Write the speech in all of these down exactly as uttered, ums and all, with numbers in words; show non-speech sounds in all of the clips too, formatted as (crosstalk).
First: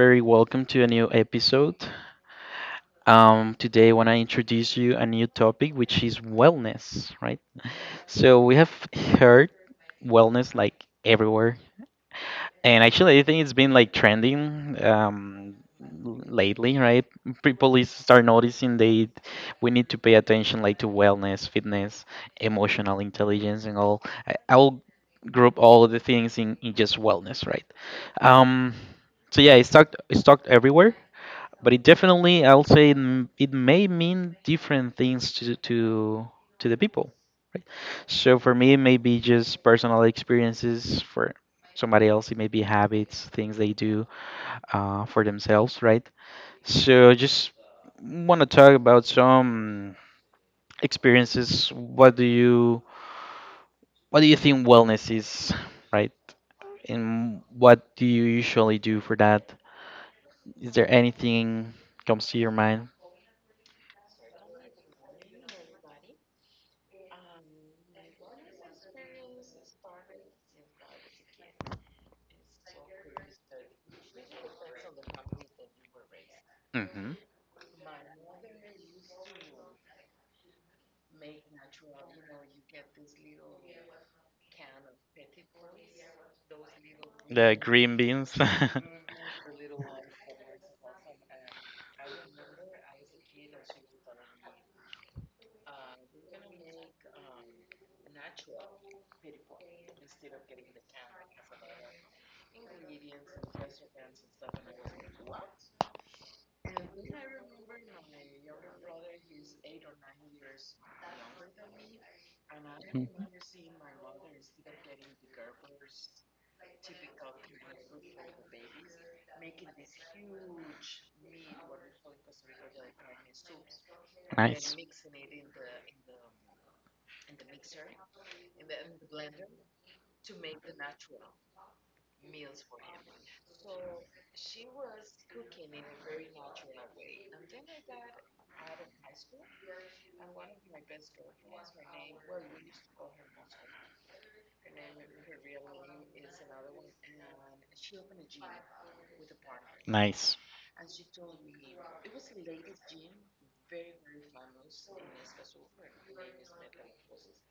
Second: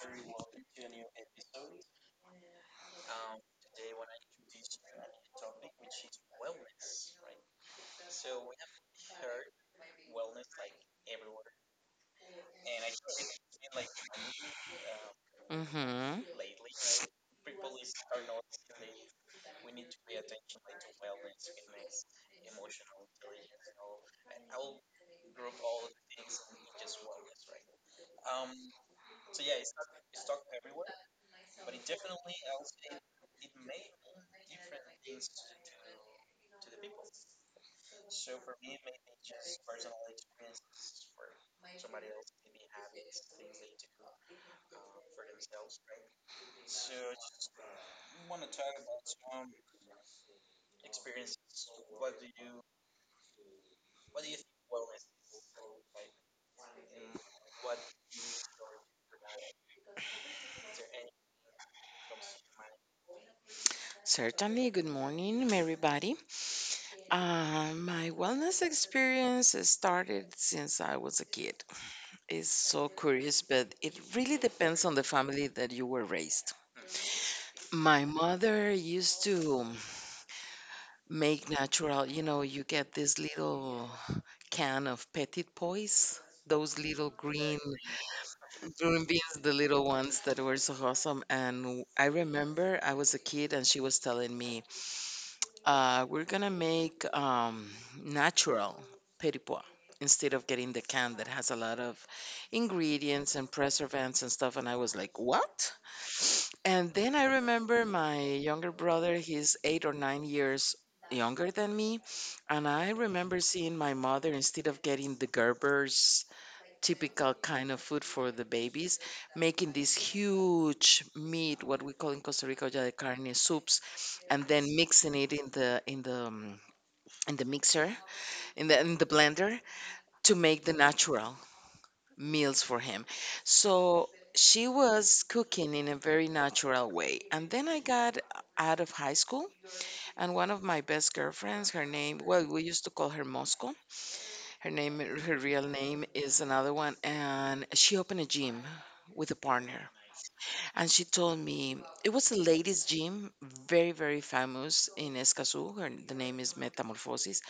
very welcome to a new episode. Um, today, I want to introduce you a new topic, which is wellness, right? So we have heard wellness like everywhere, and actually, I think it's been like trending, um, l- Mm-hmm. lately, right? People is start noticing they we need to pay attention like to wellness, fitness, emotional intelligence, and all. I, I will group all of the things in, in just wellness, right? Um, so yeah, it's talked it's talked everywhere, but it definitely, I'll say it, m- it may mean different things to to to the people, right? So for me it may be just personal experiences. For somebody else it may be habits, things they do uh, for themselves, right? So just want to talk about some experiences. What do you what do you think wellness is, right? And what do you usually do for that? Is there anything comes to your mind? Certainly. Good morning, everybody. Uh, my wellness experience has started since I was a kid. It's so curious, but it really depends on the family that you were raised. Hmm. My mother used to make natural, you know, you get this little can of petit pois. Those little The green green beans. (laughs) green beans, the little ones that were so awesome. And I remember I was a kid and she was telling me, Uh, we're gonna make um, natural petit pois instead of getting the can that has a lot of ingredients and preservatives and stuff. And I was like, what? (sniffs) And then I remember my younger brother, he's eight or nine years younger than me. And I Mm. remember seeing my mother, instead of getting the Gerber's typical kind of food for the babies, making this huge meat, what we call in Costa Rica olla de carne soups, and Nice. then mixing it in the in the um, in the mixer, in the in the blender to make the natural meals for him. So she was cooking in a very natural way. And then I got out of high school, and one of my best girlfriends, her name, well, we used to call her Moscow. Her name, her real name is another one, and she opened a gym with a partner. Nice. And she told me it was a ladies' gym, very, very famous in Escazú. Her, the name is Metamorphosis.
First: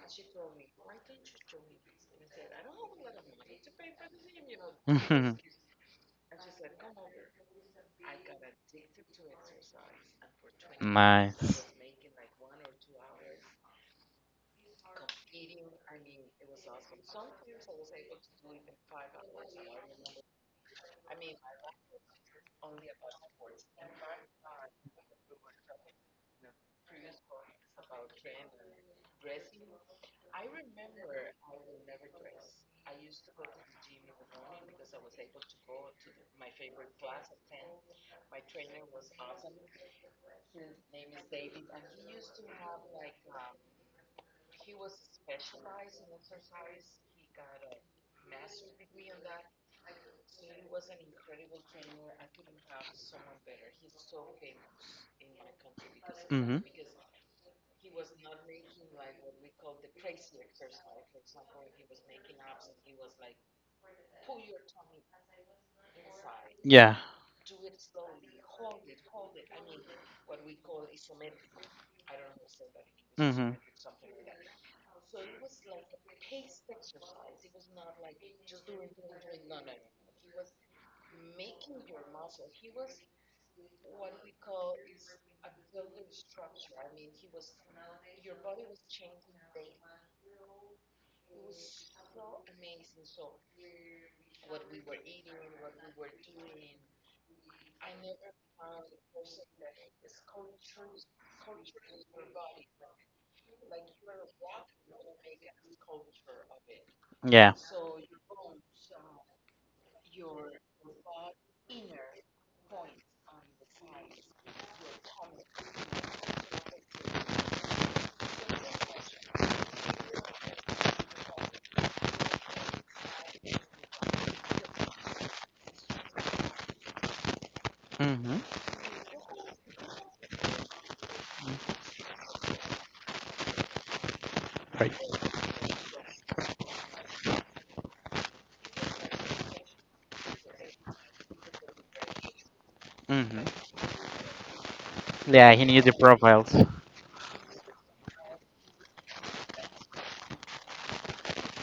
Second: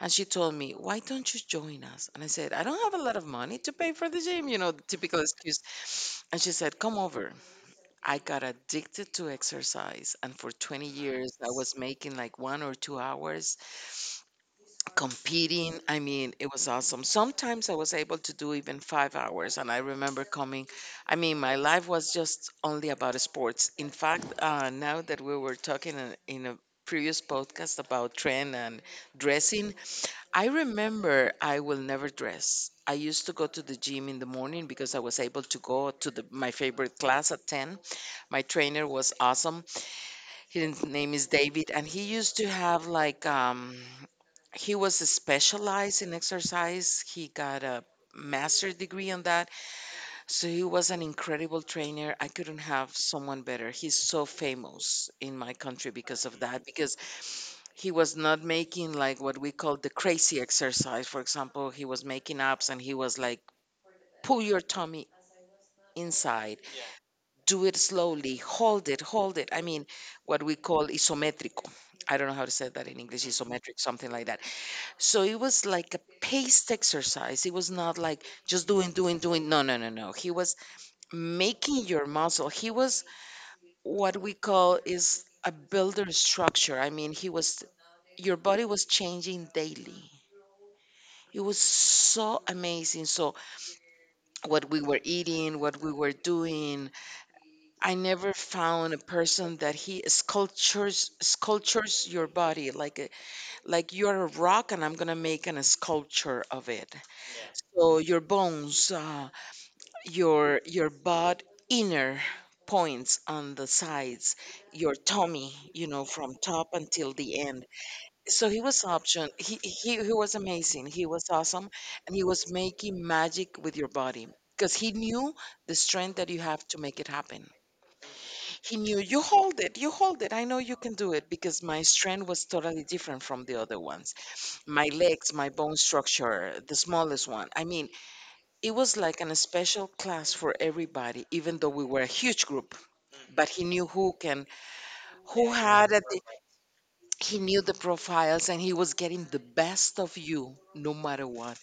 And she told me, why don't you join us? And I said, I don't have a lot of money to pay for the gym, you know, the typical (laughs) excuse. And she said, come over. I got addicted to exercise. And for twenty years, I Nice. was making like one or two hours competing. I mean, it was awesome. Sometimes I was able to do even five hours, and I remember coming. I mean, my life was just only about sports. In fact, uh, now that we were talking in, in a previous podcast about trend and dressing, I remember I will never dress. I used to go to the gym in the morning because I was able to go to the, my favorite class at ten. My trainer was awesome. His name is David, and he used to have like um, he was specialized in exercise. He got a master's degree on that, so he was an incredible trainer. I couldn't have someone better. He's so famous in my country because of Mhm. that, because he was not making like what we call the crazy exercise. For example, he was making abs, and he was like, "Pull your tummy inside." Yeah. Do it slowly, hold it, hold it. I mean, what we call isometrico, I don't know how to say that in English, Mhm. isometric, something like that. So it was like a paced exercise, it was not like just doing doing doing. No no no no he was making your muscle. He was, what we call, is a builder structure. I mean, he was, your body was changing daily. It was so amazing. So what we were eating, what we were doing, I never found a person that he sculptures sculptures your body like a, like you're a rock and I'm gonna make an, a sculpture of it. Yeah. So your bones, uh, your your butt, inner points on the sides, your tummy, you know, from top until the end. So he was option. He he he was amazing. He was awesome, and he was making magic with your body because he knew the strength that you have to make it happen. Mhm. He knew, you hold it, you hold it. I know you can do it, because my strength was totally different from the other ones. My Right. legs, my bone structure, the smallest one. I mean, it was like an special class for everybody, even though we were a huge group. Mhm. But he knew who can, who Yeah, he needs had the it. profiles. He knew the profiles, and he was getting the best of you, no matter what.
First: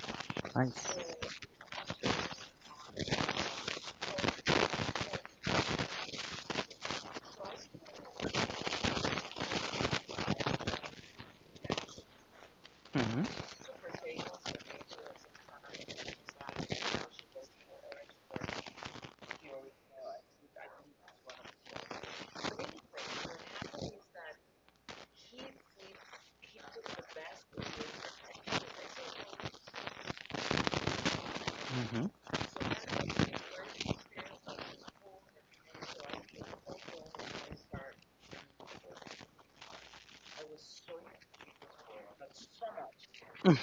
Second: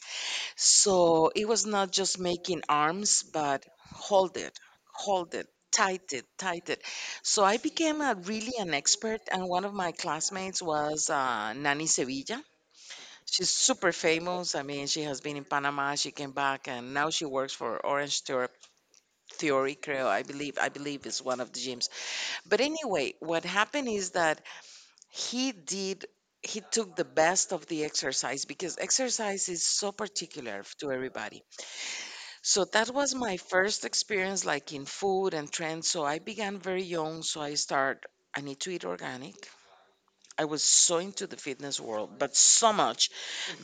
Nice. So it was not just making arms, but hold it, hold it, tight it, tight it. So I became a, really an expert, and one of my classmates was uh, Nani Sevilla. Mhm. She's super famous. I mean, she has been in Panama. She came back, and now she works for Orange Theor- Theory Creo. I believe, I believe is one of the gyms. But anyway, what happened is that he did he took the best of the exercise, because exercise is so particular to everybody. Mhm. So that was my first experience like in food and trends. So I began very young. So I start I need to eat organic. I was so into the fitness world, but so much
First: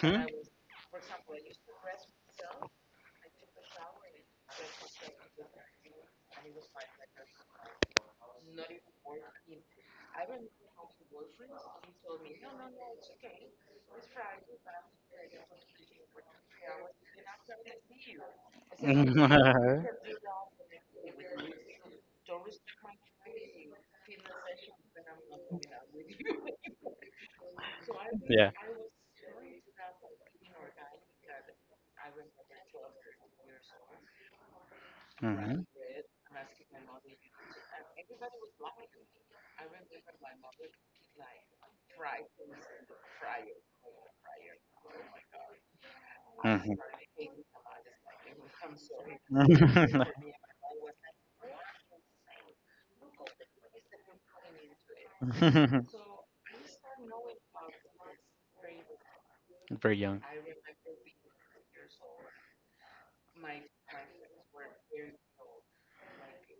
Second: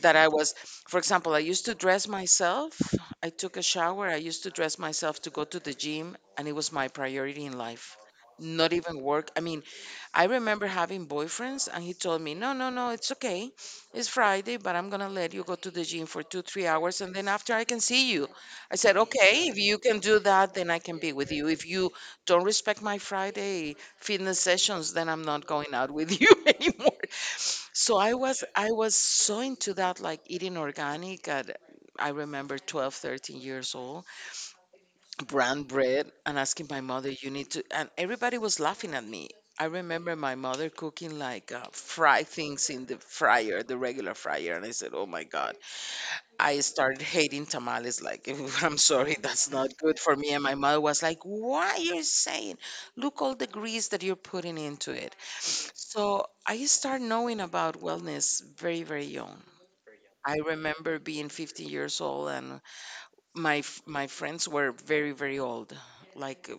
that I was, for example, I used to dress myself. I took a shower. I used to dress myself to go to the gym, and it was my priority in life. Not even work. I mean, I remember having boyfriends, and he told me, no, no, no, it's okay. It's Friday, but I'm going to let you go to the gym for two, three hours, and then after I can see you. I (laughs) said, okay, if Yeah. you can do that, then I can be with you. If you don't respect my Friday fitness sessions, then I'm not going out with you (laughs) anymore. So I was I was so into that, like eating organic at, I remember twelve, thirteen years old, Mhm. brand bread and asking my mother, you need to, and everybody was laughing at me. I remember my mother cooking like uh, fry things in the fryer, the regular fryer, and I said, "Oh my God!" I Mhm. started hating tamales. Like, (laughs) I'm sorry, that's not good for me. And my mother was like, "Why you're saying? Look all the grease that you're putting into it." So (laughs) I start knowing about wellness very, very young. Very young. I remember being fifteen years old, and my f- my friends were very, very old, like uh,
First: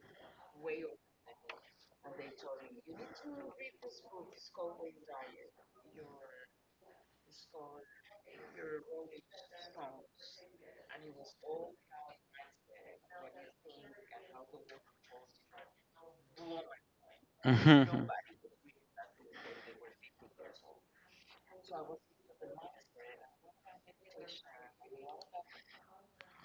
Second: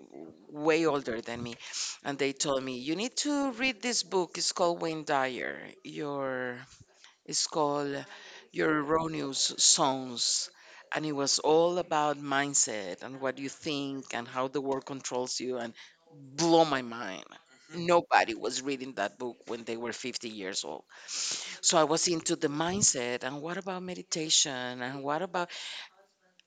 way older than me, and they told me, you need to read this book, it's called Wayne Dyer, your it's called your Erroneous Songs. And it was all about mindset and what you think and how the world controls you, and blow my mind. Mhm. Nobody was reading that book when they were fifty years old. So I was into the mindset and what about meditation and what about,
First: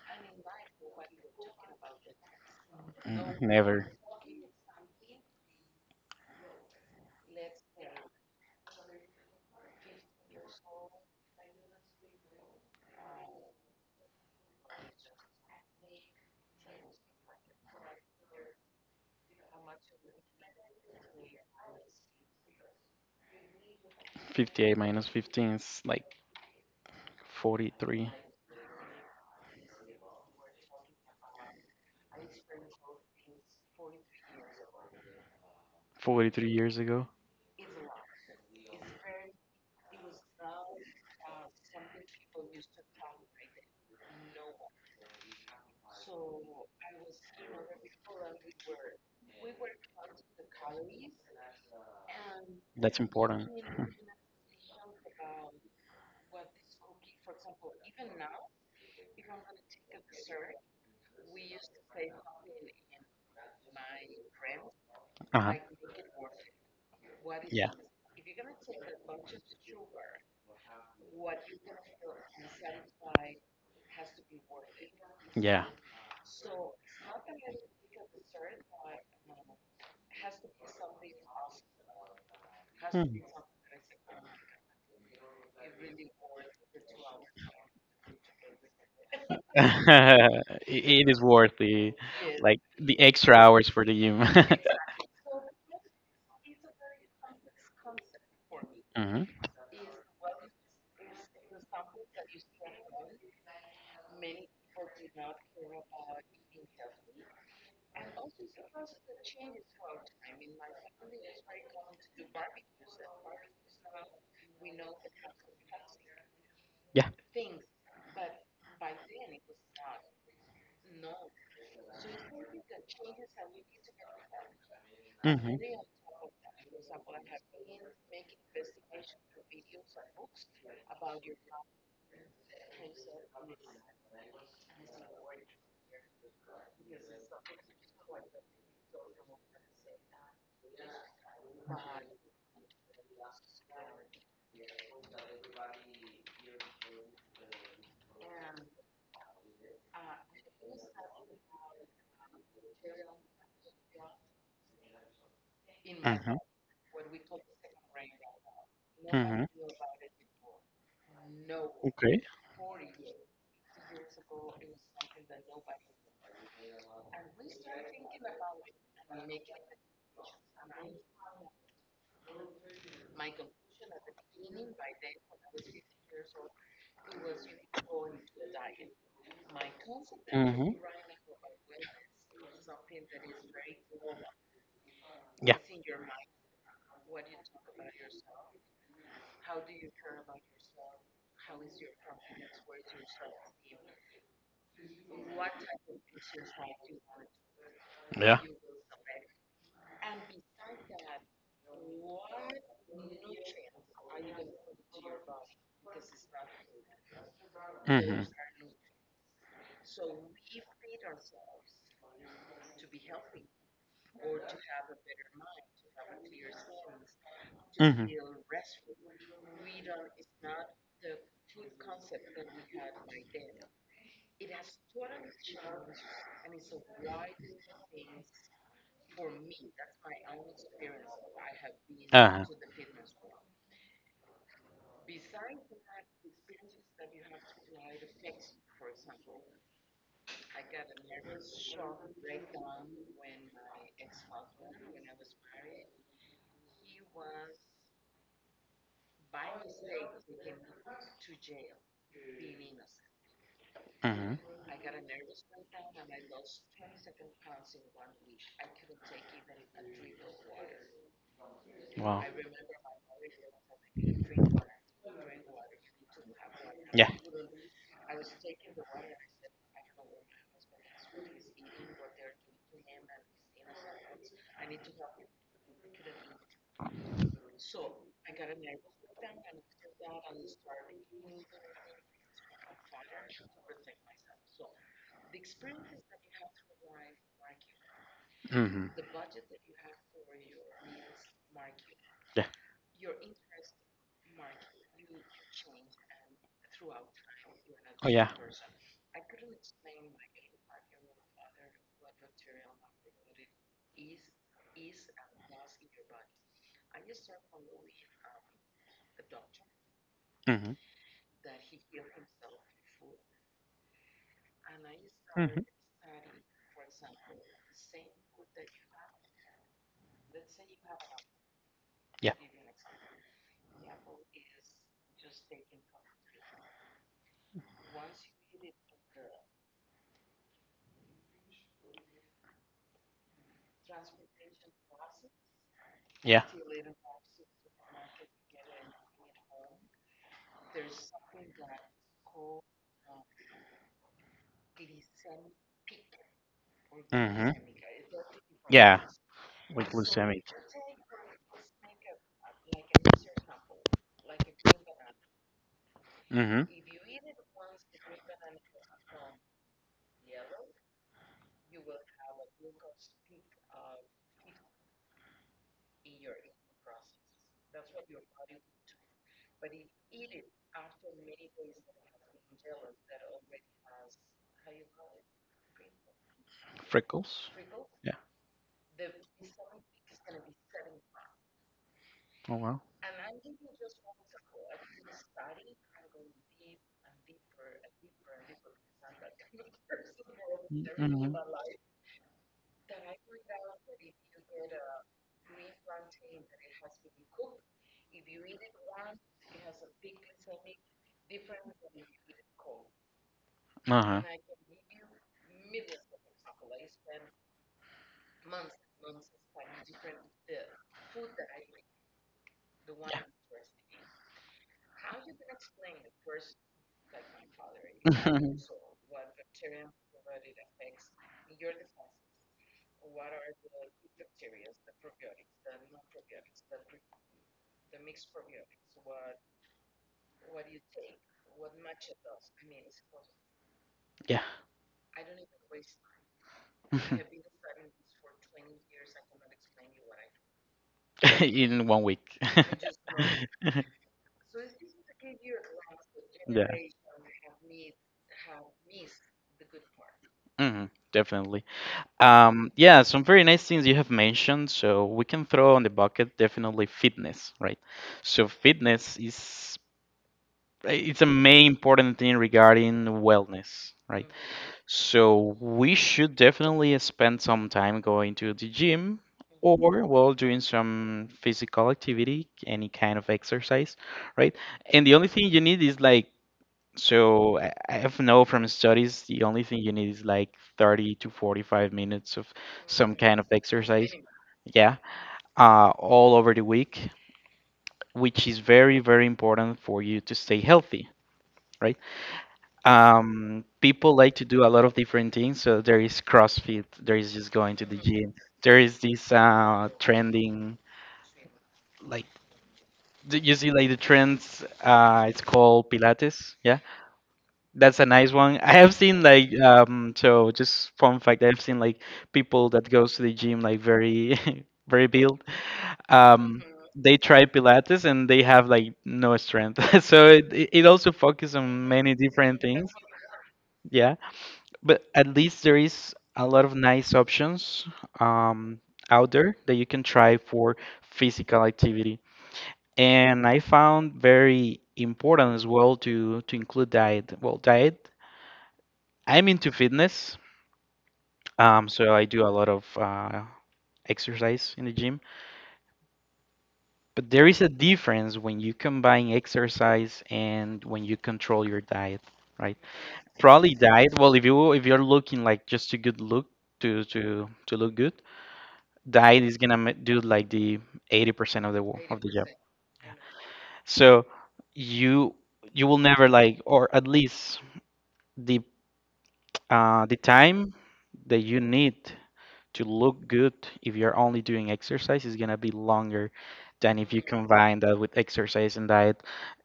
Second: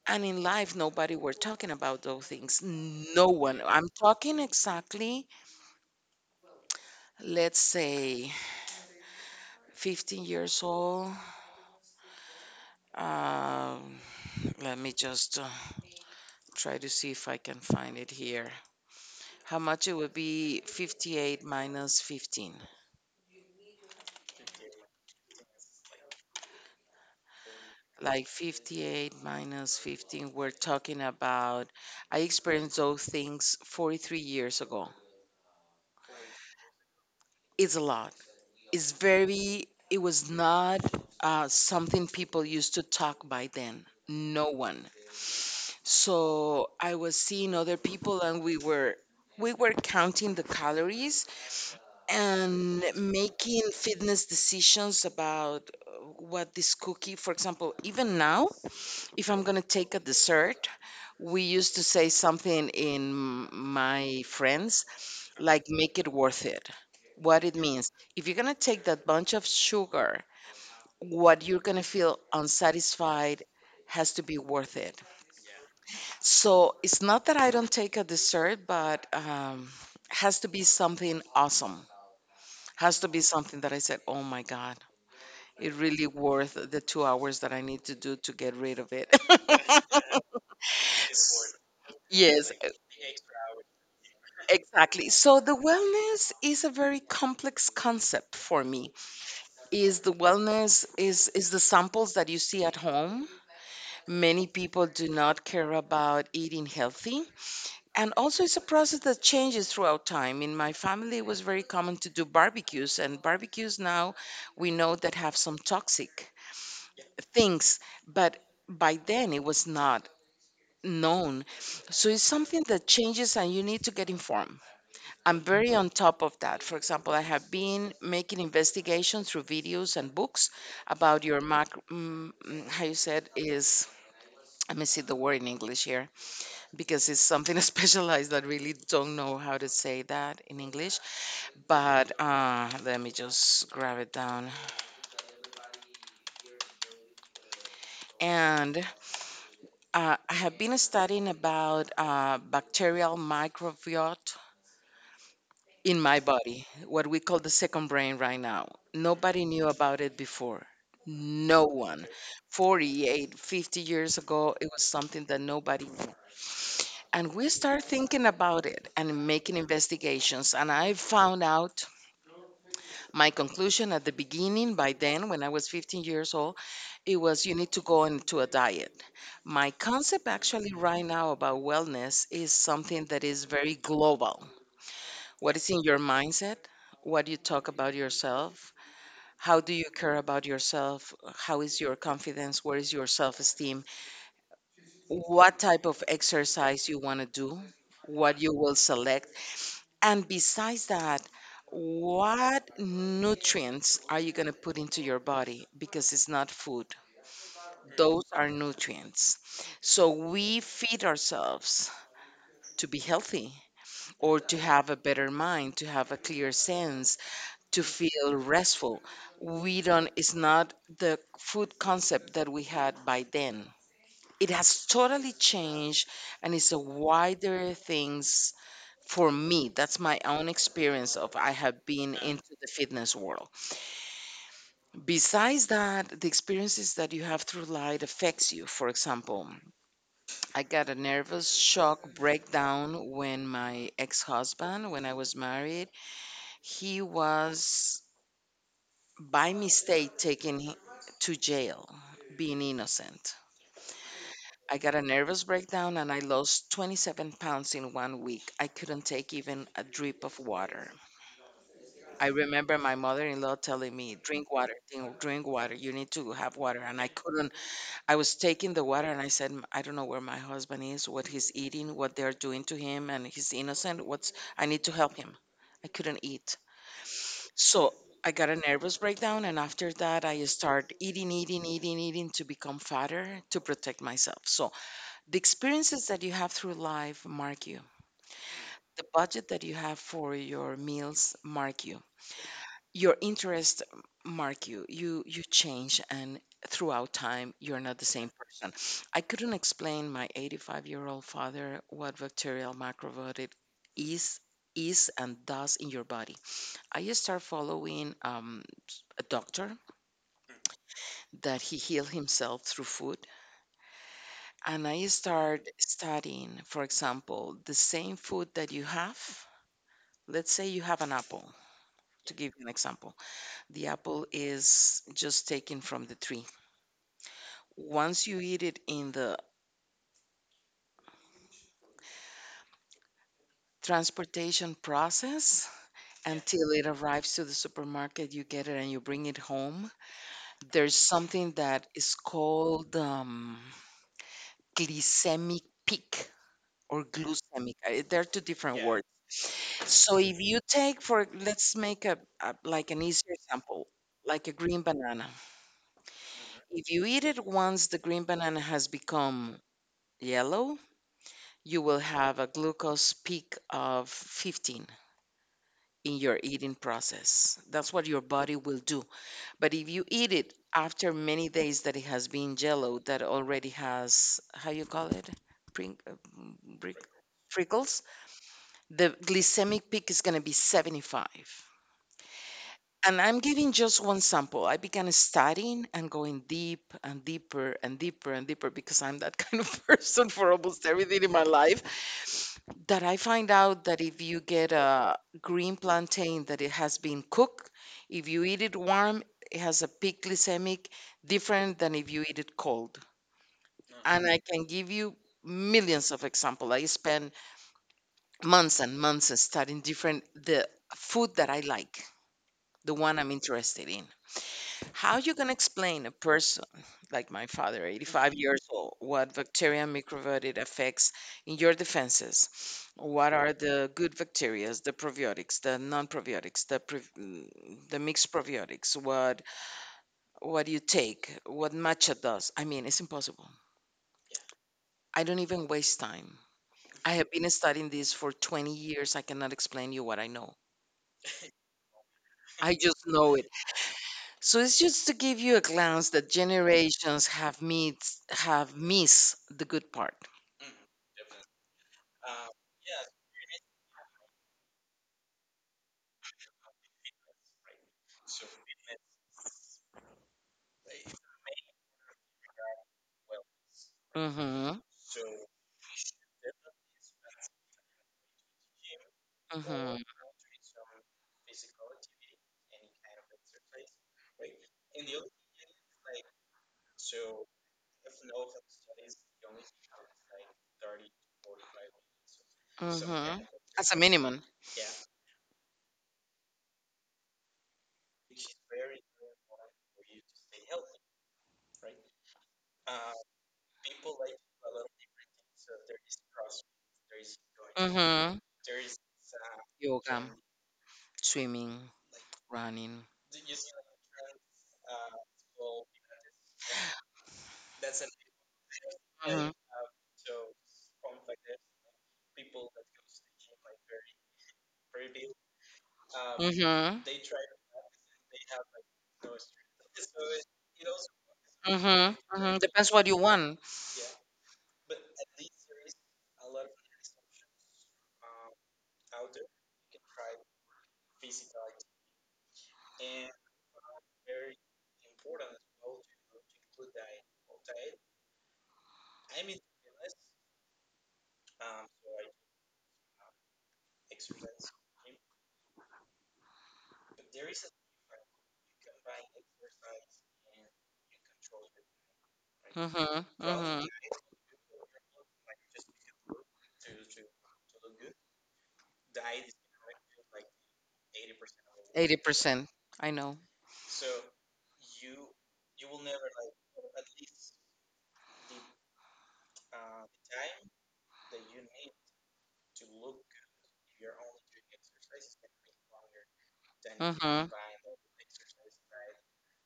and in life, nobody were talking about those things. No Mm. (laughs) one. I'm Never. talking exactly, let's say, fifteen years old. Um, Let me just uh, try to see if I can find it here. How much it would be fifty-eight minus fifteen. fifty-eight minus fifteen is like forty-three. Like fifty-eight minus fifteen, we're talking about, I experienced those things forty-three years ago. forty-three years ago. It's a lot. Is very, it was not uh, something people used to talk by then. No one. So I was seeing other people, and we were we were counting the calories and That's important. making (laughs) fitness decisions about uh, what this cookie, for example. Even now, if I'm going to take a dessert, we used to say something in my friends, Uh-huh. like, make it worth it. What it Yeah. means. If you're going to take that bunch of sugar, what you're going to feel unsatisfied, has to be worth it. Yeah. So it's not that I don't take a dessert, but um, has to be something awesome. Has to Hmm. be something that I said, oh my God, it really worth the two hours that I need to do to get rid of it. (laughs) (laughs) I- it is worth the, Yes, like e- the extra hours for the gym. (laughs) exactly. So the wellness is a very complex concept for me. Hmm. Is the wellness, is is the samples that you see at home. Many people do not care about eating healthy, and also it's a process that changes throughout time. In my family it was very common to do barbecues, and barbecues now we know that have some toxic Yeah. things, but by then it was not known. So it's something that changes and you need to get informed. Hmm. I'm Hmm. very on top of that. For example, I have been making investigations through videos and books about your mac. mm, mm, how you said is, let me see the word in English here, because it's something (laughs) specialized that really don't know how to say that in English. But uh, let me just grab it down. And uh, I have been studying about uh, bacterial microbiota in my body, what we call the second brain right now. Nobody Hmm. knew about it before. No one. Okay. Forty-eight, fifty years ago, it was something that nobody knew. And we start thinking about it and making investigations. And I found out, my conclusion at the beginning, by then, when I was fifteen years old, it was you need to go into a diet. My concept, actually, Hmm. right now about wellness is something that is very global. What Yeah. is in your mindset? What do you talk about yourself? How do you care about yourself? How is your confidence? Where is your self esteem? What type of exercise you want to do? What Yeah. you will select? And besides that, what nutrients are you going to put into your body? Because it's not food, those are nutrients. So we feed ourselves to be healthy or to have a better mind, to have a clear sense, to Hmm. feel restful. We don't, It's not the food concept that we had by then. It has totally changed and it's a wider things for me. Hmm. That's my own experience of I have been into Uh-huh. the fitness world. Besides that, the experiences that you have through life affects you. For example, I got a nervous shock breakdown when my ex-husband, when I was married, he was by mistake taken hi- to jail, being innocent. Hmm. I got a nervous breakdown and I lost twenty-seven pounds in one week. I couldn't take even a drip of water. Wow. I remember my mother in law telling me, drink water, drink drink water, you need to have water. And I Yeah. couldn't. I was taking the water and I said, "M- I don't know where my husband is, what he's eating, what they're doing to him, and he's innocent. What's, I need to help him. I couldn't eat." So I got a nervous breakdown, and after that, I start eating, eating, eating, eating to become fatter to protect myself. So the experiences that you have through life mark you. Mm-hmm. The budget that you have for your meals mark you. Yeah. Your interests mark you. You you change, and throughout time, you're not the Oh same yeah. person. I couldn't explain my eighty-five year old father what bacterial macrobiotic is is and does in your body. I just start following um, a doctor Mm-hmm. that he healed himself through food. And I Mm-hmm. start studying, for example, the same food that you have. Let's say you have an apple, Yeah. to give you an example. The apple is just taken from the tree. Once you eat it in the transportation process Yeah. until it arrives to the supermarket, you get it and you bring it home. There's something that is called um, glycemic peak or Mm-hmm. glucemic. Uh, There are two different Yeah. words. Like So if glycemic. you take for let's make a, a like an easier example, like a green banana. Mm-hmm. If you eat it once the green banana has become yellow, you will have a glucose peak of fifteen in your eating process. That's what your body will do. But if you eat it after many days that it has been yellow, that already has how you call it? Pring, uh, mm, brick- Freckles. prickles, Yeah. the glycemic peak is going to be seventy-five. Oh wow. And I'm giving just one sample. I began studying and going deep and deeper and deeper and deeper because I'm that (laughs) kind of person for almost everything in Hmm. my life. That I find out that if you get a green plantain that it has been cooked, if you eat it warm, it has a peak glycemic different than if you eat it cold. Uh-huh. And I can give you millions of examples. I spend months and months studying different the food that I like, the one Yeah. I'm interested in. How you gonna explain a person like my father, eighty-five years (laughs) old, what bacteria and microbiota affects in your defenses? What are the good bacteria, the probiotics, the non-probiotics, the pre- mm, the mixed probiotics? What what you take? What matcha does? I mean, it's impossible. Yeah. I don't even waste time. I have been studying this for twenty years. I cannot explain you what I know. (laughs) In one week. (laughs) I just know it. So it's just to give you a glance that Yeah. generations have missed have missed the good part. Hmm. Definitely. Um, yeah, some very nice things you have mentioned. So we can throw on the bucket definitely fitness, right? So fitness is eh, it's a main important thing regarding wellness, right? Mm-hmm. So we should definitely spend some time going to the gym, Mm-hmm. or well, doing some physical activity, any kind of exercise, right? And the only thing you need is like, so I I have know from studies the only thing you need is like thirty to forty-five minutes of some Mm-hmm. kind of As a exercise. minimum. Yeah, uh, all over the week, which is very, very important for you to stay healthy, right? Um people like to do a lot of different things. So there is CrossFit, there is just going to the gym, Mm-hmm. there is this uh Yoga, trending, swimming, like running. the- you see like the trends, uh it's called Pilates, yeah. That's a nice one. (laughs) I have seen Mm-hmm. like, um so just fun fact, I've seen like people that goes to the gym like very, (laughs) very built, um Mm-hmm. they try Pilates and they have like no strength. (laughs) So it, it it also focuses on Mm-hmm. many Mm-hmm. different Depends things. what you want. But at least there is a lot of nice options um, out there that you can try for physical activity. And I found very important as well to to include diet. Well, diet. I'm into fitness, um, so I do a lot of uh, exercise in the gym. But there is a difference when you combine exercise and when you control your diet, right? Mm-hmm. Probably Mm-hmm. diet. Well, if you if you're looking like just to good look, to to to look good, diet is gonna ma- do like the eighty percent of the wo- Eighty of the job. percent. I know. So you you will never like, or at least the uh the time that you need to look good, if you're only doing exercise, is gonna be longer than if you Mm-hmm. combine that with exercise and diet.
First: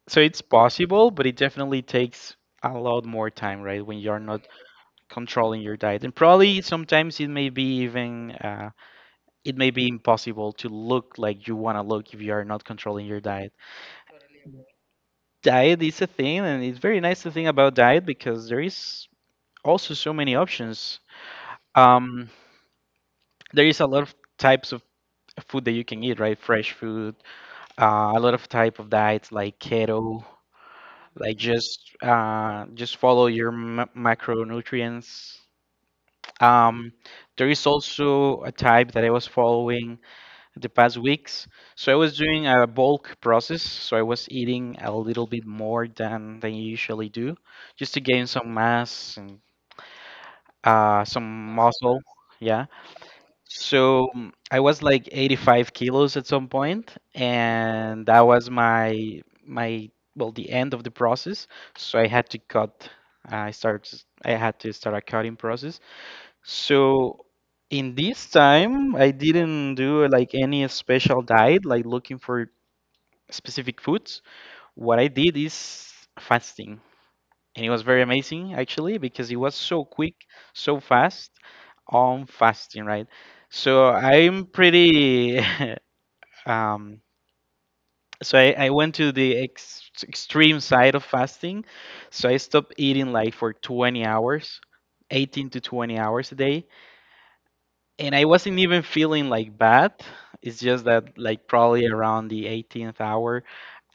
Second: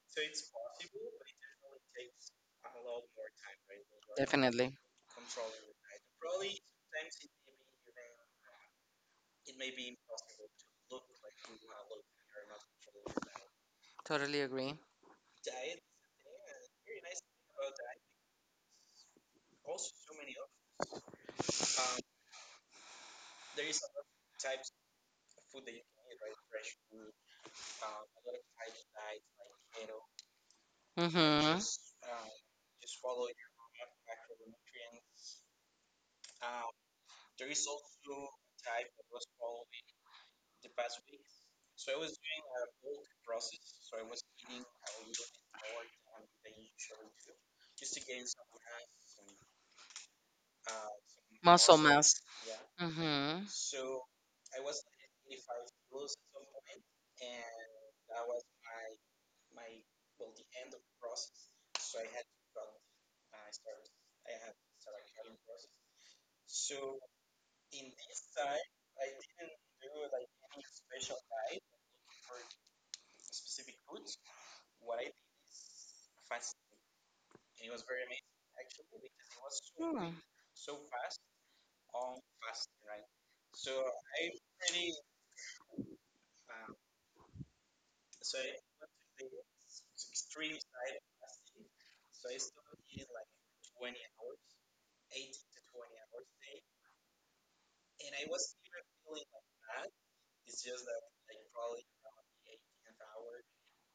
So it's possible, but it definitely takes a lot more time, right? When you're not Definitely. controlling your diet, and probably sometimes it may be even, Uh, it may be impossible to look like you want to look if you are not controlling your diet. Totally agree. Diet is a thing, and it's very nice to think about diet because there is also so many options. Um, there is a lot of types of food that you can eat, right? Fresh food, uh, a lot of type of diets like keto, like Mm-hmm. just uh, just follow your m- macronutrients. Um, there is also a type that I was following the past weeks. So I was doing a bulk process, so I was eating a little bit more than than you usually do, just to gain some mass and uh, some Muscle muscle. mass. Yeah. Mm-hmm. Mm-hmm. So mm, I was like eighty-five kilos at some point, and that was my my well the end of the process. So I had to cut. I started. I had to start a cutting process, so in this time, I didn't do like any special diet, like looking for specific foods. What I did is fasting. And it was very amazing actually because it was so Mm-hmm. quick, so fast on fasting, right? So I'm pretty, (laughs) um so I, I went to the ex extreme side of fasting. So I stopped eating like for twenty hours, eighteen to twenty hours a day, and I wasn't even feeling like bad. It's just that like probably around the eighteenth hour,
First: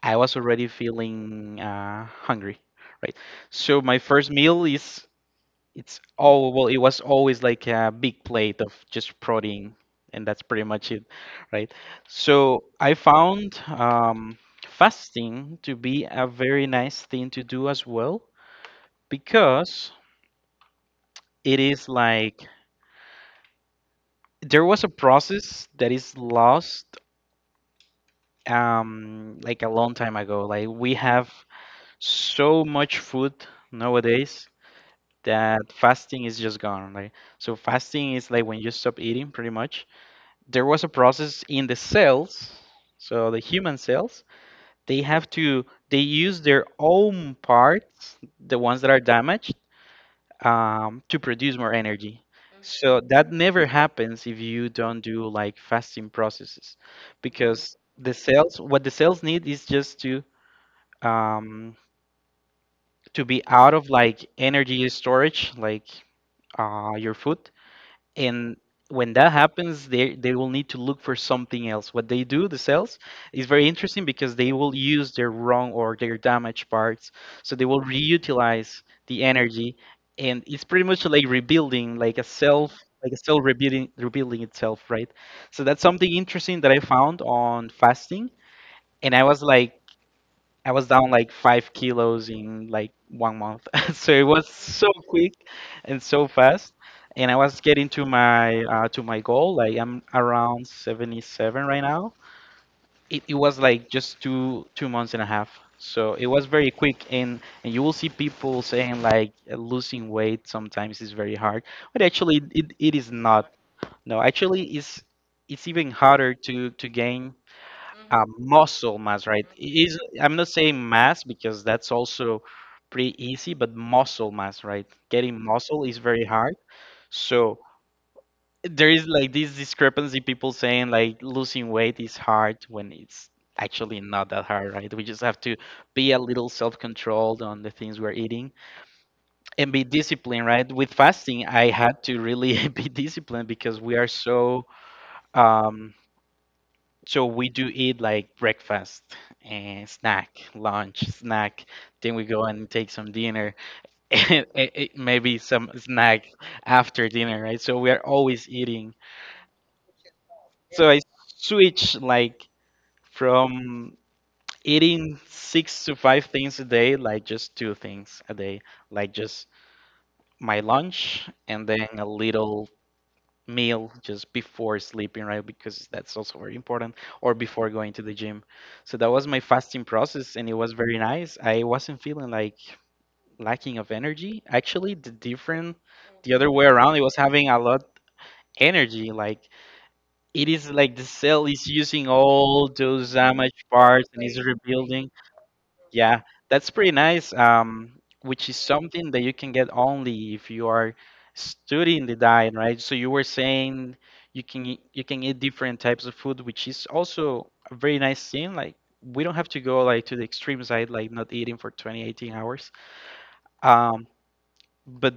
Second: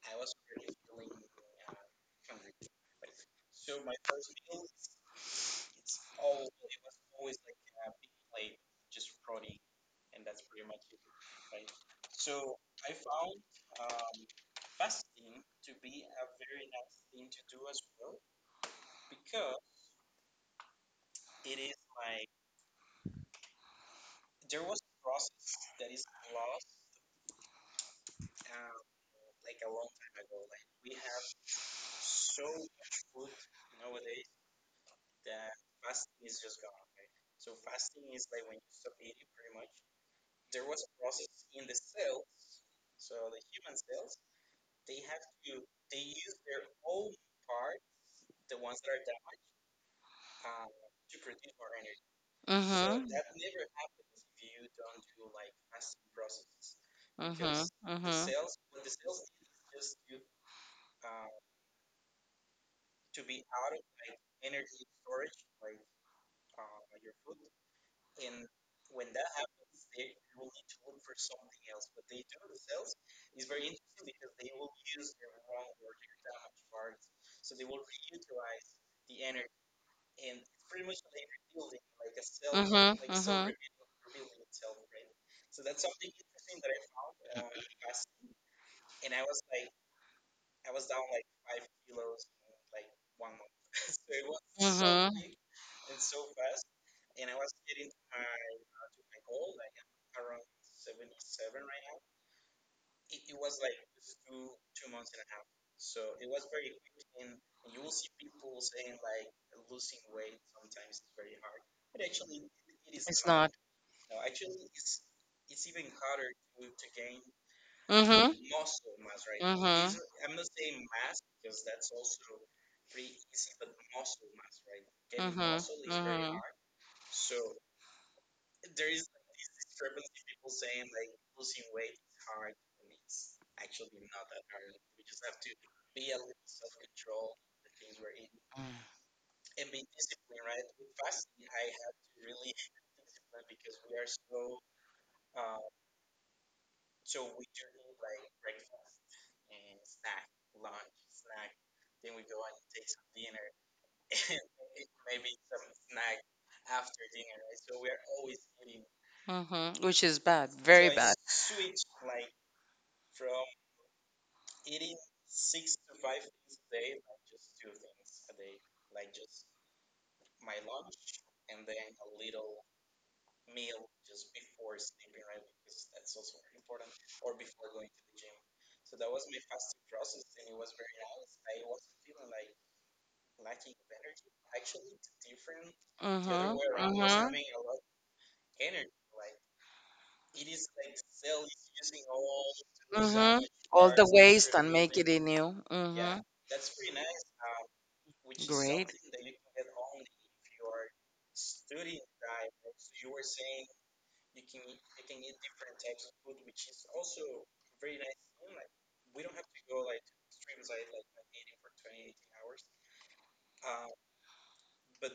I was already feeling uh, hungry, right? So my first meal is it's all well, it was always like a big plate of just protein, and that's pretty much it, right? So I found um, fasting to be a very nice thing to do as well, because it is like there was a process that is lost um like a long time ago. Like we have so much food nowadays that fasting is just gone. Like, so fasting is like when you stop eating, pretty much. There was a process in the cells, so the human cells, they have to they use their own parts, the ones that are damaged, um, to produce more energy. So Mm-hmm. that never happens if you don't do like fasting processes, Mm-hmm. because Mm-hmm. the cells, what the cells need is just to um, to be out of like energy storage, like uh, your food. And when that happens, they they will need to look for something else. What they do, the cells, is very interesting because they will use their wrong or their damaged parts, so they will reutilize the energy, (laughs) and it's pretty much like rebuilding, like a self. Like a cell Mm-hmm. rebuilding, rebuilding itself, right? So that's something interesting that I found on fasting, and I was like, I was down like five kilos in like one month. (laughs) So it was so quick and so fast. And I was getting to my uh, to my goal. Like I'm around seventy-seven right now. It, it was like just two two months and a half. So it was very quick. And, and you will see people saying like, uh, losing weight sometimes is very hard. But actually it, it is It's not. not. No, actually it's it's even harder to to gain, Mm-hmm. uh, Mm-hmm, muscle mass, right? Mm-hmm. It Is I'm not Mm-hmm. saying mass, because that's also pretty easy, but muscle mass, right? Getting muscle is very Mm-hmm. hard. So there is like this discrepancy, people saying like losing weight is hard when it's actually not that hard, right? We just have to be a little self-controlled on the things we're eating and be disciplined, right? With fasting, I had to really (laughs) be disciplined because we are so um, So we do eat like breakfast and snack, lunch, snack. Then we go and take some dinner (laughs) and it- it- maybe some snack after dinner, right? So we are always eating. Mm-hmm. Which is bad, So very I bad. switch like from eating six to five things a day, like just two things a day, like just my lunch and then a little meal just before sleeping, right? Because that's also very important, or before going to the gym. So that was my fasting process, and it was very nice. I wasn't feeling like lacking of energy. Actually, the different, the other Mhm. way around, it was Mm-hmm. Mhm. having a lot energy. Like it is like the cell is using all those Mhm. damaged All are parts the and is waste and make rebuilding. rebuilding it anew. Yeah. Yeah, Mhm. that's pretty nice. Um, which is Great. something that you can get only if you are studying the diet, right? So you were saying you can eat- you can eat different types of food, which is also a very nice thing. Like we don't have to go like to the extreme side, like not eating for twenty, eighteen hours. Um, but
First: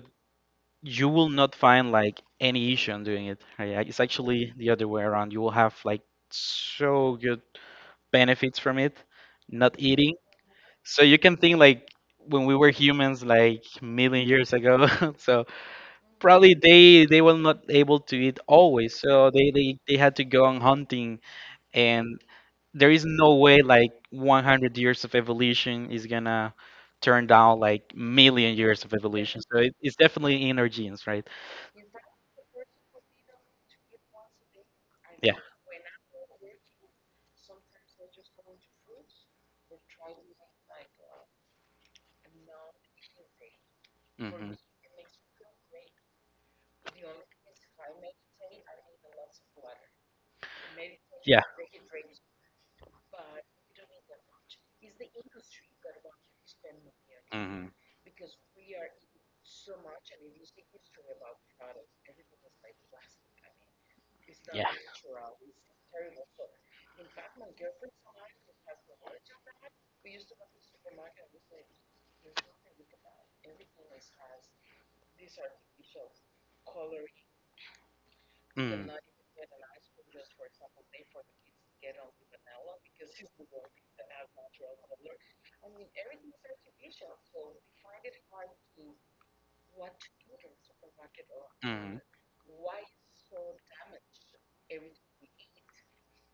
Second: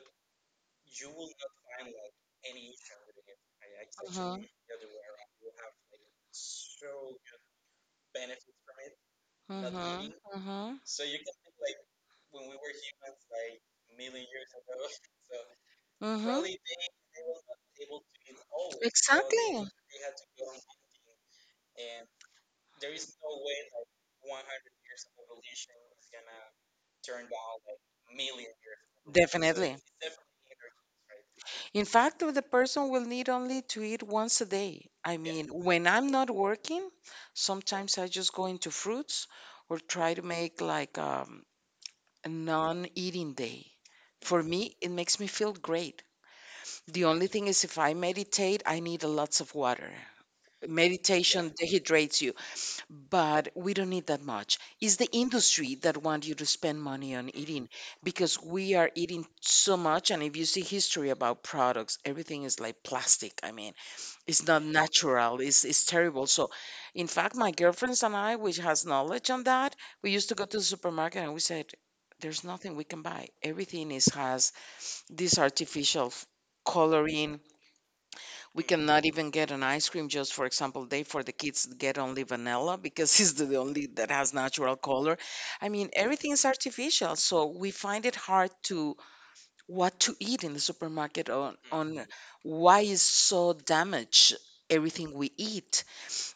you will not find like any issue on doing it, right? Like, it's Mhm. actually the other way around. You will have like so good benefits from it, not Mhm. eating. Mhm. So you can think like when we were humans like million years ago. (laughs) So Mhm. probably they they were not able to eat always. So they, Exactly. they, they had to go on hunting, and there is no way like one hundred years of evolution is gonna turn down like million years of evolution. So it, Definitely. it's definitely in our genes, right? In fact, the person will need only to eat once a day. I Yeah, Yeah. mean, when I'm not working, yeah, sometimes I just go into fruits or try to make like um, a non-eating day. For Mhm. me, it makes me feel great. The only thing is, if I meditate, I need lots of water. Yeah. Yeah. Meditation dehydrates you, but we don't need that much. It's the industry that want you to spend money on eating Mhm. because we are eating so much. And if you see history about products, everything is like plastic. I mean, it's not Yeah. natural. It's it's terrible. So, in fact, my girlfriends and I, which has knowledge on that, we used to go to the supermarket and we said, "There's nothing we can buy. Everything is has" this artificial f- coloring. We Mm. Mm. cannot even get an ice cream, just for example, they for the kids get only vanilla because (laughs) it's the only that has natural color. I mean, everything is artificial, so we find it hard to what to eat in the supermarket on on why is so damaged everything we eat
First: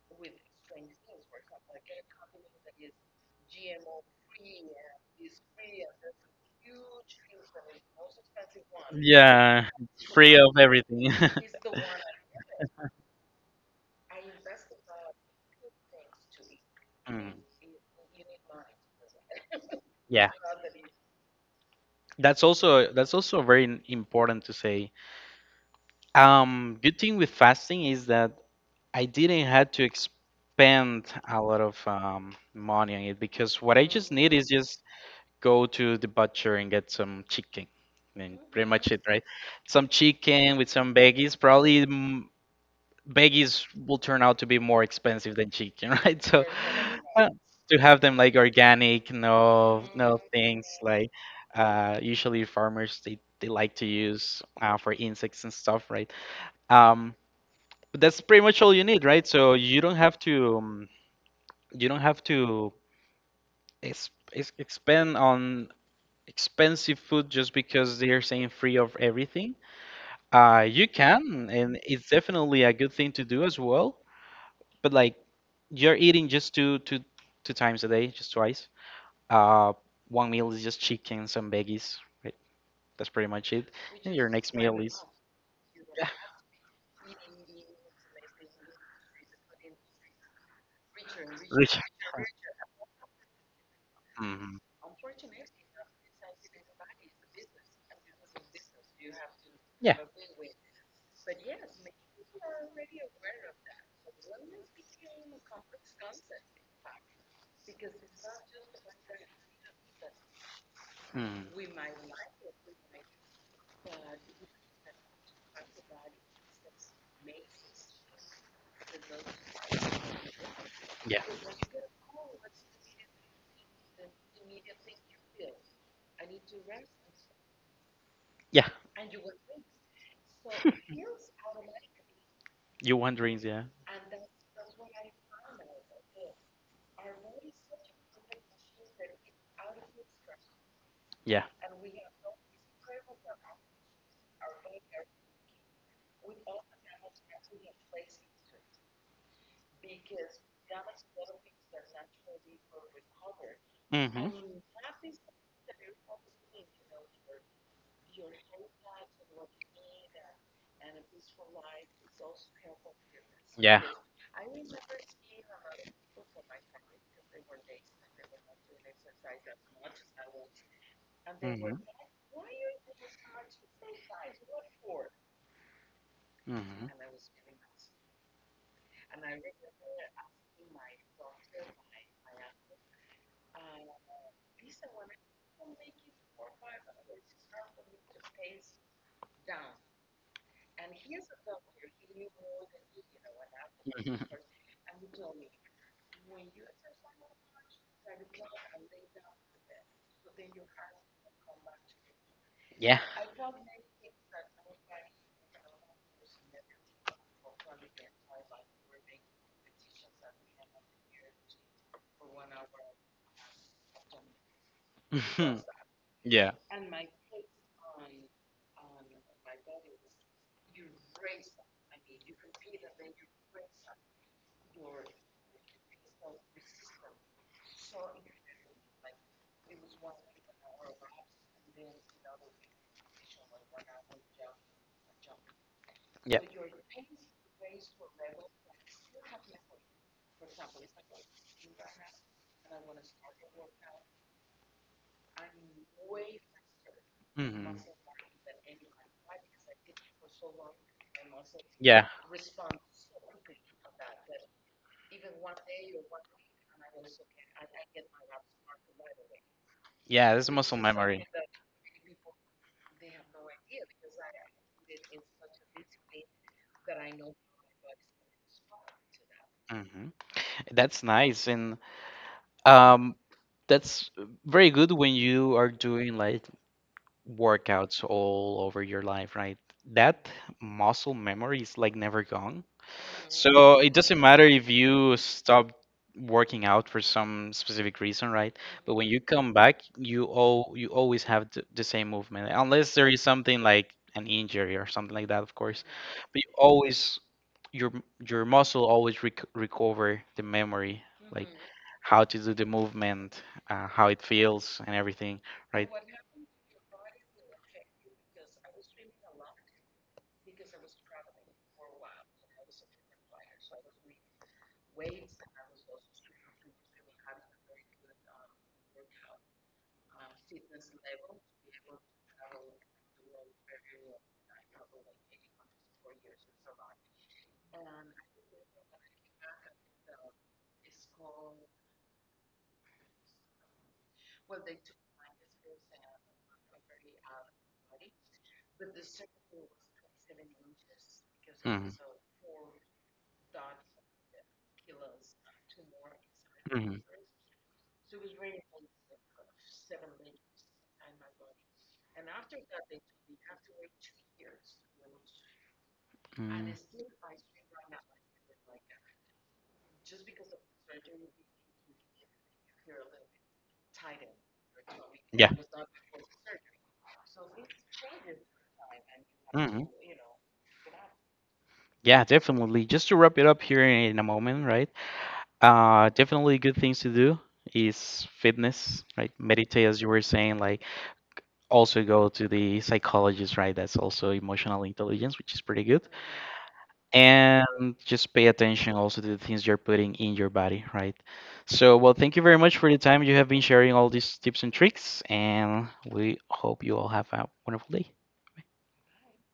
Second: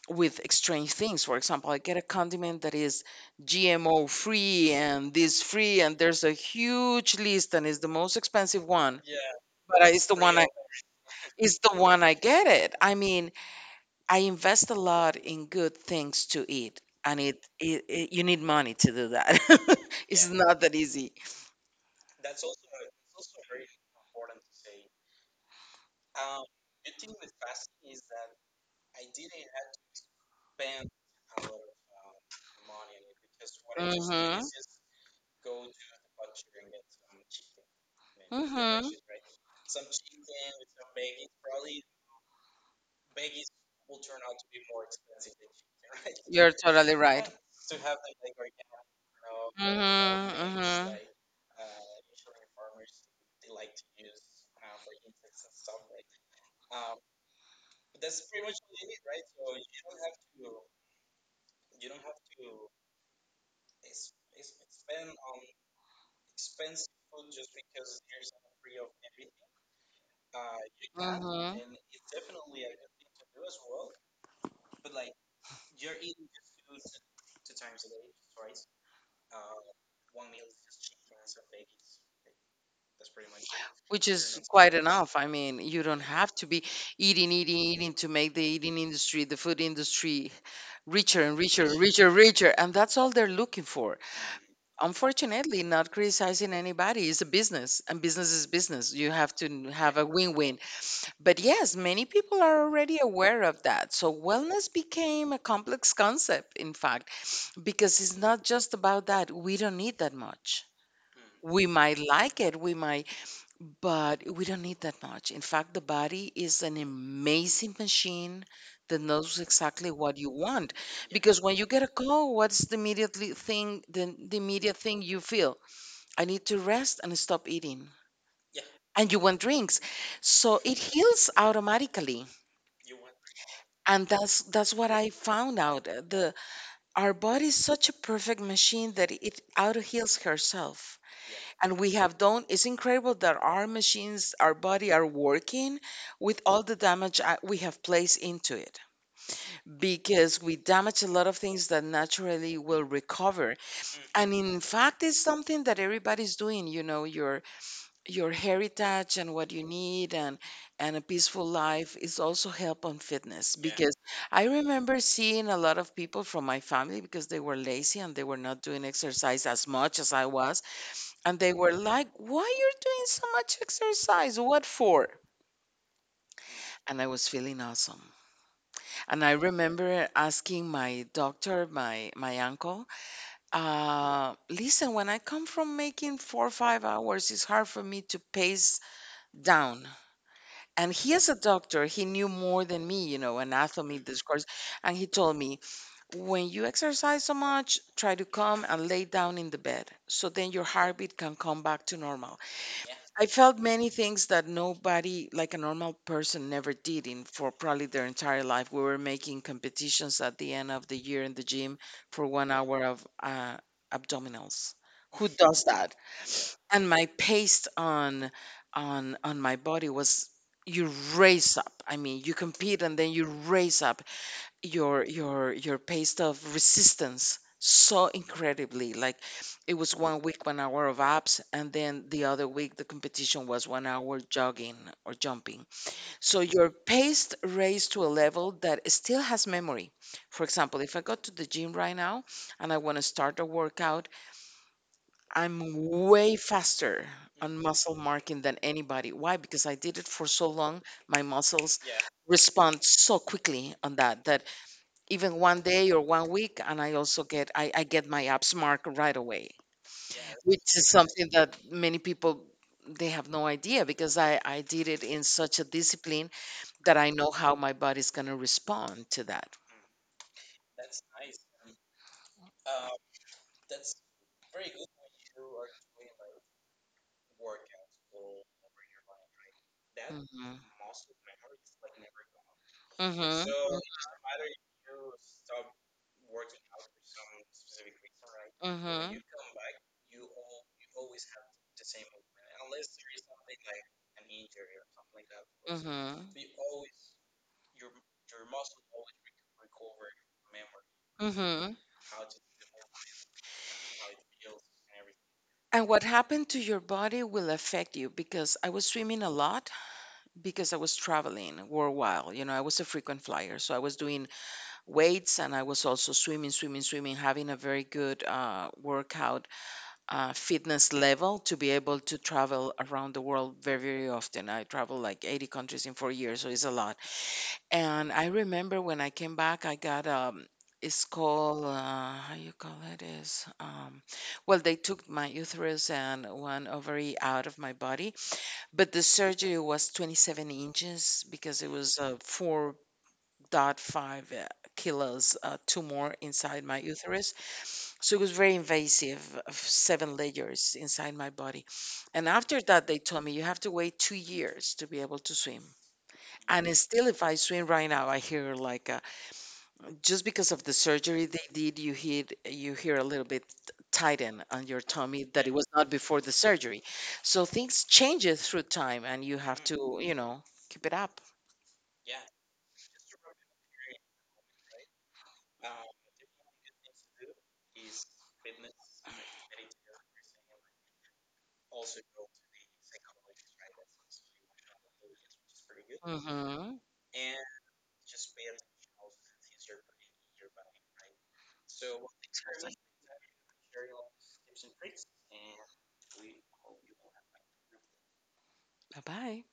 with strange things. For example, I get a condiment that is G M O free and this free, and there's a huge list, and it's the most expensive one. Yeah, But I- it's it's the free one I of everything. (laughs) It's the one I get it. I mean, I invest a lot in good things to eat, and Mm. it, it, it you need money to do that. (laughs) Yeah, It's Yeah, not that easy. that's also that's also very n- important to say. Um, good thing with fasting is that I didn't have to expend a lot of um, money on it, because what I just need Mm-hmm. is just go to the butcher and get some chicken. I mean, pretty Mm-hmm. much it, right? Some chicken with some veggies. Probably mm, veggies will turn out to be more expensive than chicken, (laughs) right? So You're totally right. uh, to have them like organic, no, no Mm-hmm. things Mm-hmm. like, uh, usually farmers, they, they like to use, uh, for insects and stuff, right? Um, but that's pretty much all you need, right? So you don't have to um, you don't have to ex ex expend on expensive food just because they're saying free of everything. Uh, you can, Hmm. and it's definitely a good thing to do as well. But like, you're eating just two, two, two times a day, just twice. Uh, One meal is just chicken, some veggies, right? That's pretty much it. Which And your is next quite meal is, enough. I mean, you don't yeah, have to be eating, eating, eating to make the eating industry, the food industry richer and richer, rich. and richer, richer. And that's all they're looking for. Mhm. Unfortunately, not criticizing anybody, is a business, and business is business. You have to n- Yeah. have a win win. But yes, many people are already aware of that. So wellness became a complex concept, in fact, because it's not just about that. We don't need that much. Mm. We might like it, we might, but we don't need that much. In fact, the body is an amazing machine that knows exactly what you want. Yeah. Because when you get a call, what's the immediately thing, the, the immediate thing you feel? I need to rest and stop eating. Yeah. And you want drinks. So it heals automatically. You want drinks? Yeah. And that's that's what I found out. uh, The our body is such a perfect machine that it auto heals herself. Yeah. And we have done, it's incredible that our machines, our body are working with all the damage uh, we have placed into it, because we damage a lot of things that naturally will recover. Mm-hmm. And in fact, it's something that everybody's doing, you know, your your heritage and what you need, and and a peaceful life is also help on fitness. Yeah. Because I remember seeing a lot of people from my family because they were lazy and they were not doing exercise as much as I was, and they were Mm-hmm. like, "Why you're doing so much exercise? What for?" Mm-hmm. And I was feeling awesome. And I remember asking my doctor, my my uncle, uh, listen, when I come from making four or five hours, it's hard for me to pace down. And he is a doctor, he knew more than me, you know, anatomy, Mhm. this course. (laughs) And he told me, when you exercise so much, try to come and lay down in the bed. So then your heartbeat can come back to normal. Yeah. I felt many things that nobody, like a normal person, never did in for probably their entire life. We were making competitions at the end of the year in the gym for one hour of uh, abdominals. Who Mhm. does that? Yeah. And my pace on on on my body was you raise up. I mean, you compete and then you raise up your your your pace of resistance so incredibly, like it was one week one hour of abs and then the other week the competition was one hour jogging or jumping. Yeah. So your pace raised to a level that still has memory. For example, if I go to the gym right now and I want to start a workout, I'm way faster on Hmm. muscle marking than anybody. Why? Because I did it for so long, my muscles Yeah. respond so quickly on that, that even one day or one week and I also get i, I get my apps marked right away, Yeah. That's which muscle (laughs) is memory. something that many people they have no idea, because I I did it in such a discipline that I know how my body's going to respond to that. Hmm. That's nice. And um, that's very good when you are doing like workouts all over your life, right? That Mm-hmm. muscle memory is like never gone. Mm-hmm. Mm-hmm. So it doesn't matter if you stop working out for some specific reason, right? Mm-hmm. But when you Mm-hmm. come back, you all you always have th- the same movement, unless there is something like an injury or something like that, of course. But Mm-hmm. you always your m- your muscle always rec- recover the memory, like, Mm-hmm. Mm-hmm, how to do the movement, uh, how it feels, and everything, And right? what happened to your body will affect you, because I was swimming a lot because I was traveling worldwide. You know, I was a frequent flyer. So I was doing weights and I was also swimming, swimming, swimming, having a very good uh, workout uh, fitness level to be able to travel around the world very, very often. I traveled like eighty countries in four years, so it's a lot. And I remember when I came back, I got um, it's called uh, how you call it is um, well, they took my uterus and one ovary out of my body, but the surgery was twenty-seven inches because it Hmm. was a four dot five uh, kilos uh, tumor inside my Hmm. uterus. So it was very invasive, of seven layers inside my body. And after that, they told me you have to wait two years to be able to swim. Hmm. And it's still, if I swim right now, I hear like uh, just because of the surgery they did, you hear you hear a little bit tighten on your tummy that Yeah. it was not before the surgery. So things changes through time, and you have Hmm. to, you know, keep it up. Yeah, definitely. Just to wrap it up here in a moment, right? Uh, definitely good things to do is fitness, right? Meditate, as you were saying, like, also go to the psychologist, right? That's also emotional intelligence, which is pretty good. Hmm. And just pay attention also to the things you're putting in your body, right? So, well, thank you very much for the time you have been sharing all these tips and tricks, and we hope you all have a wonderful day. Bye bye.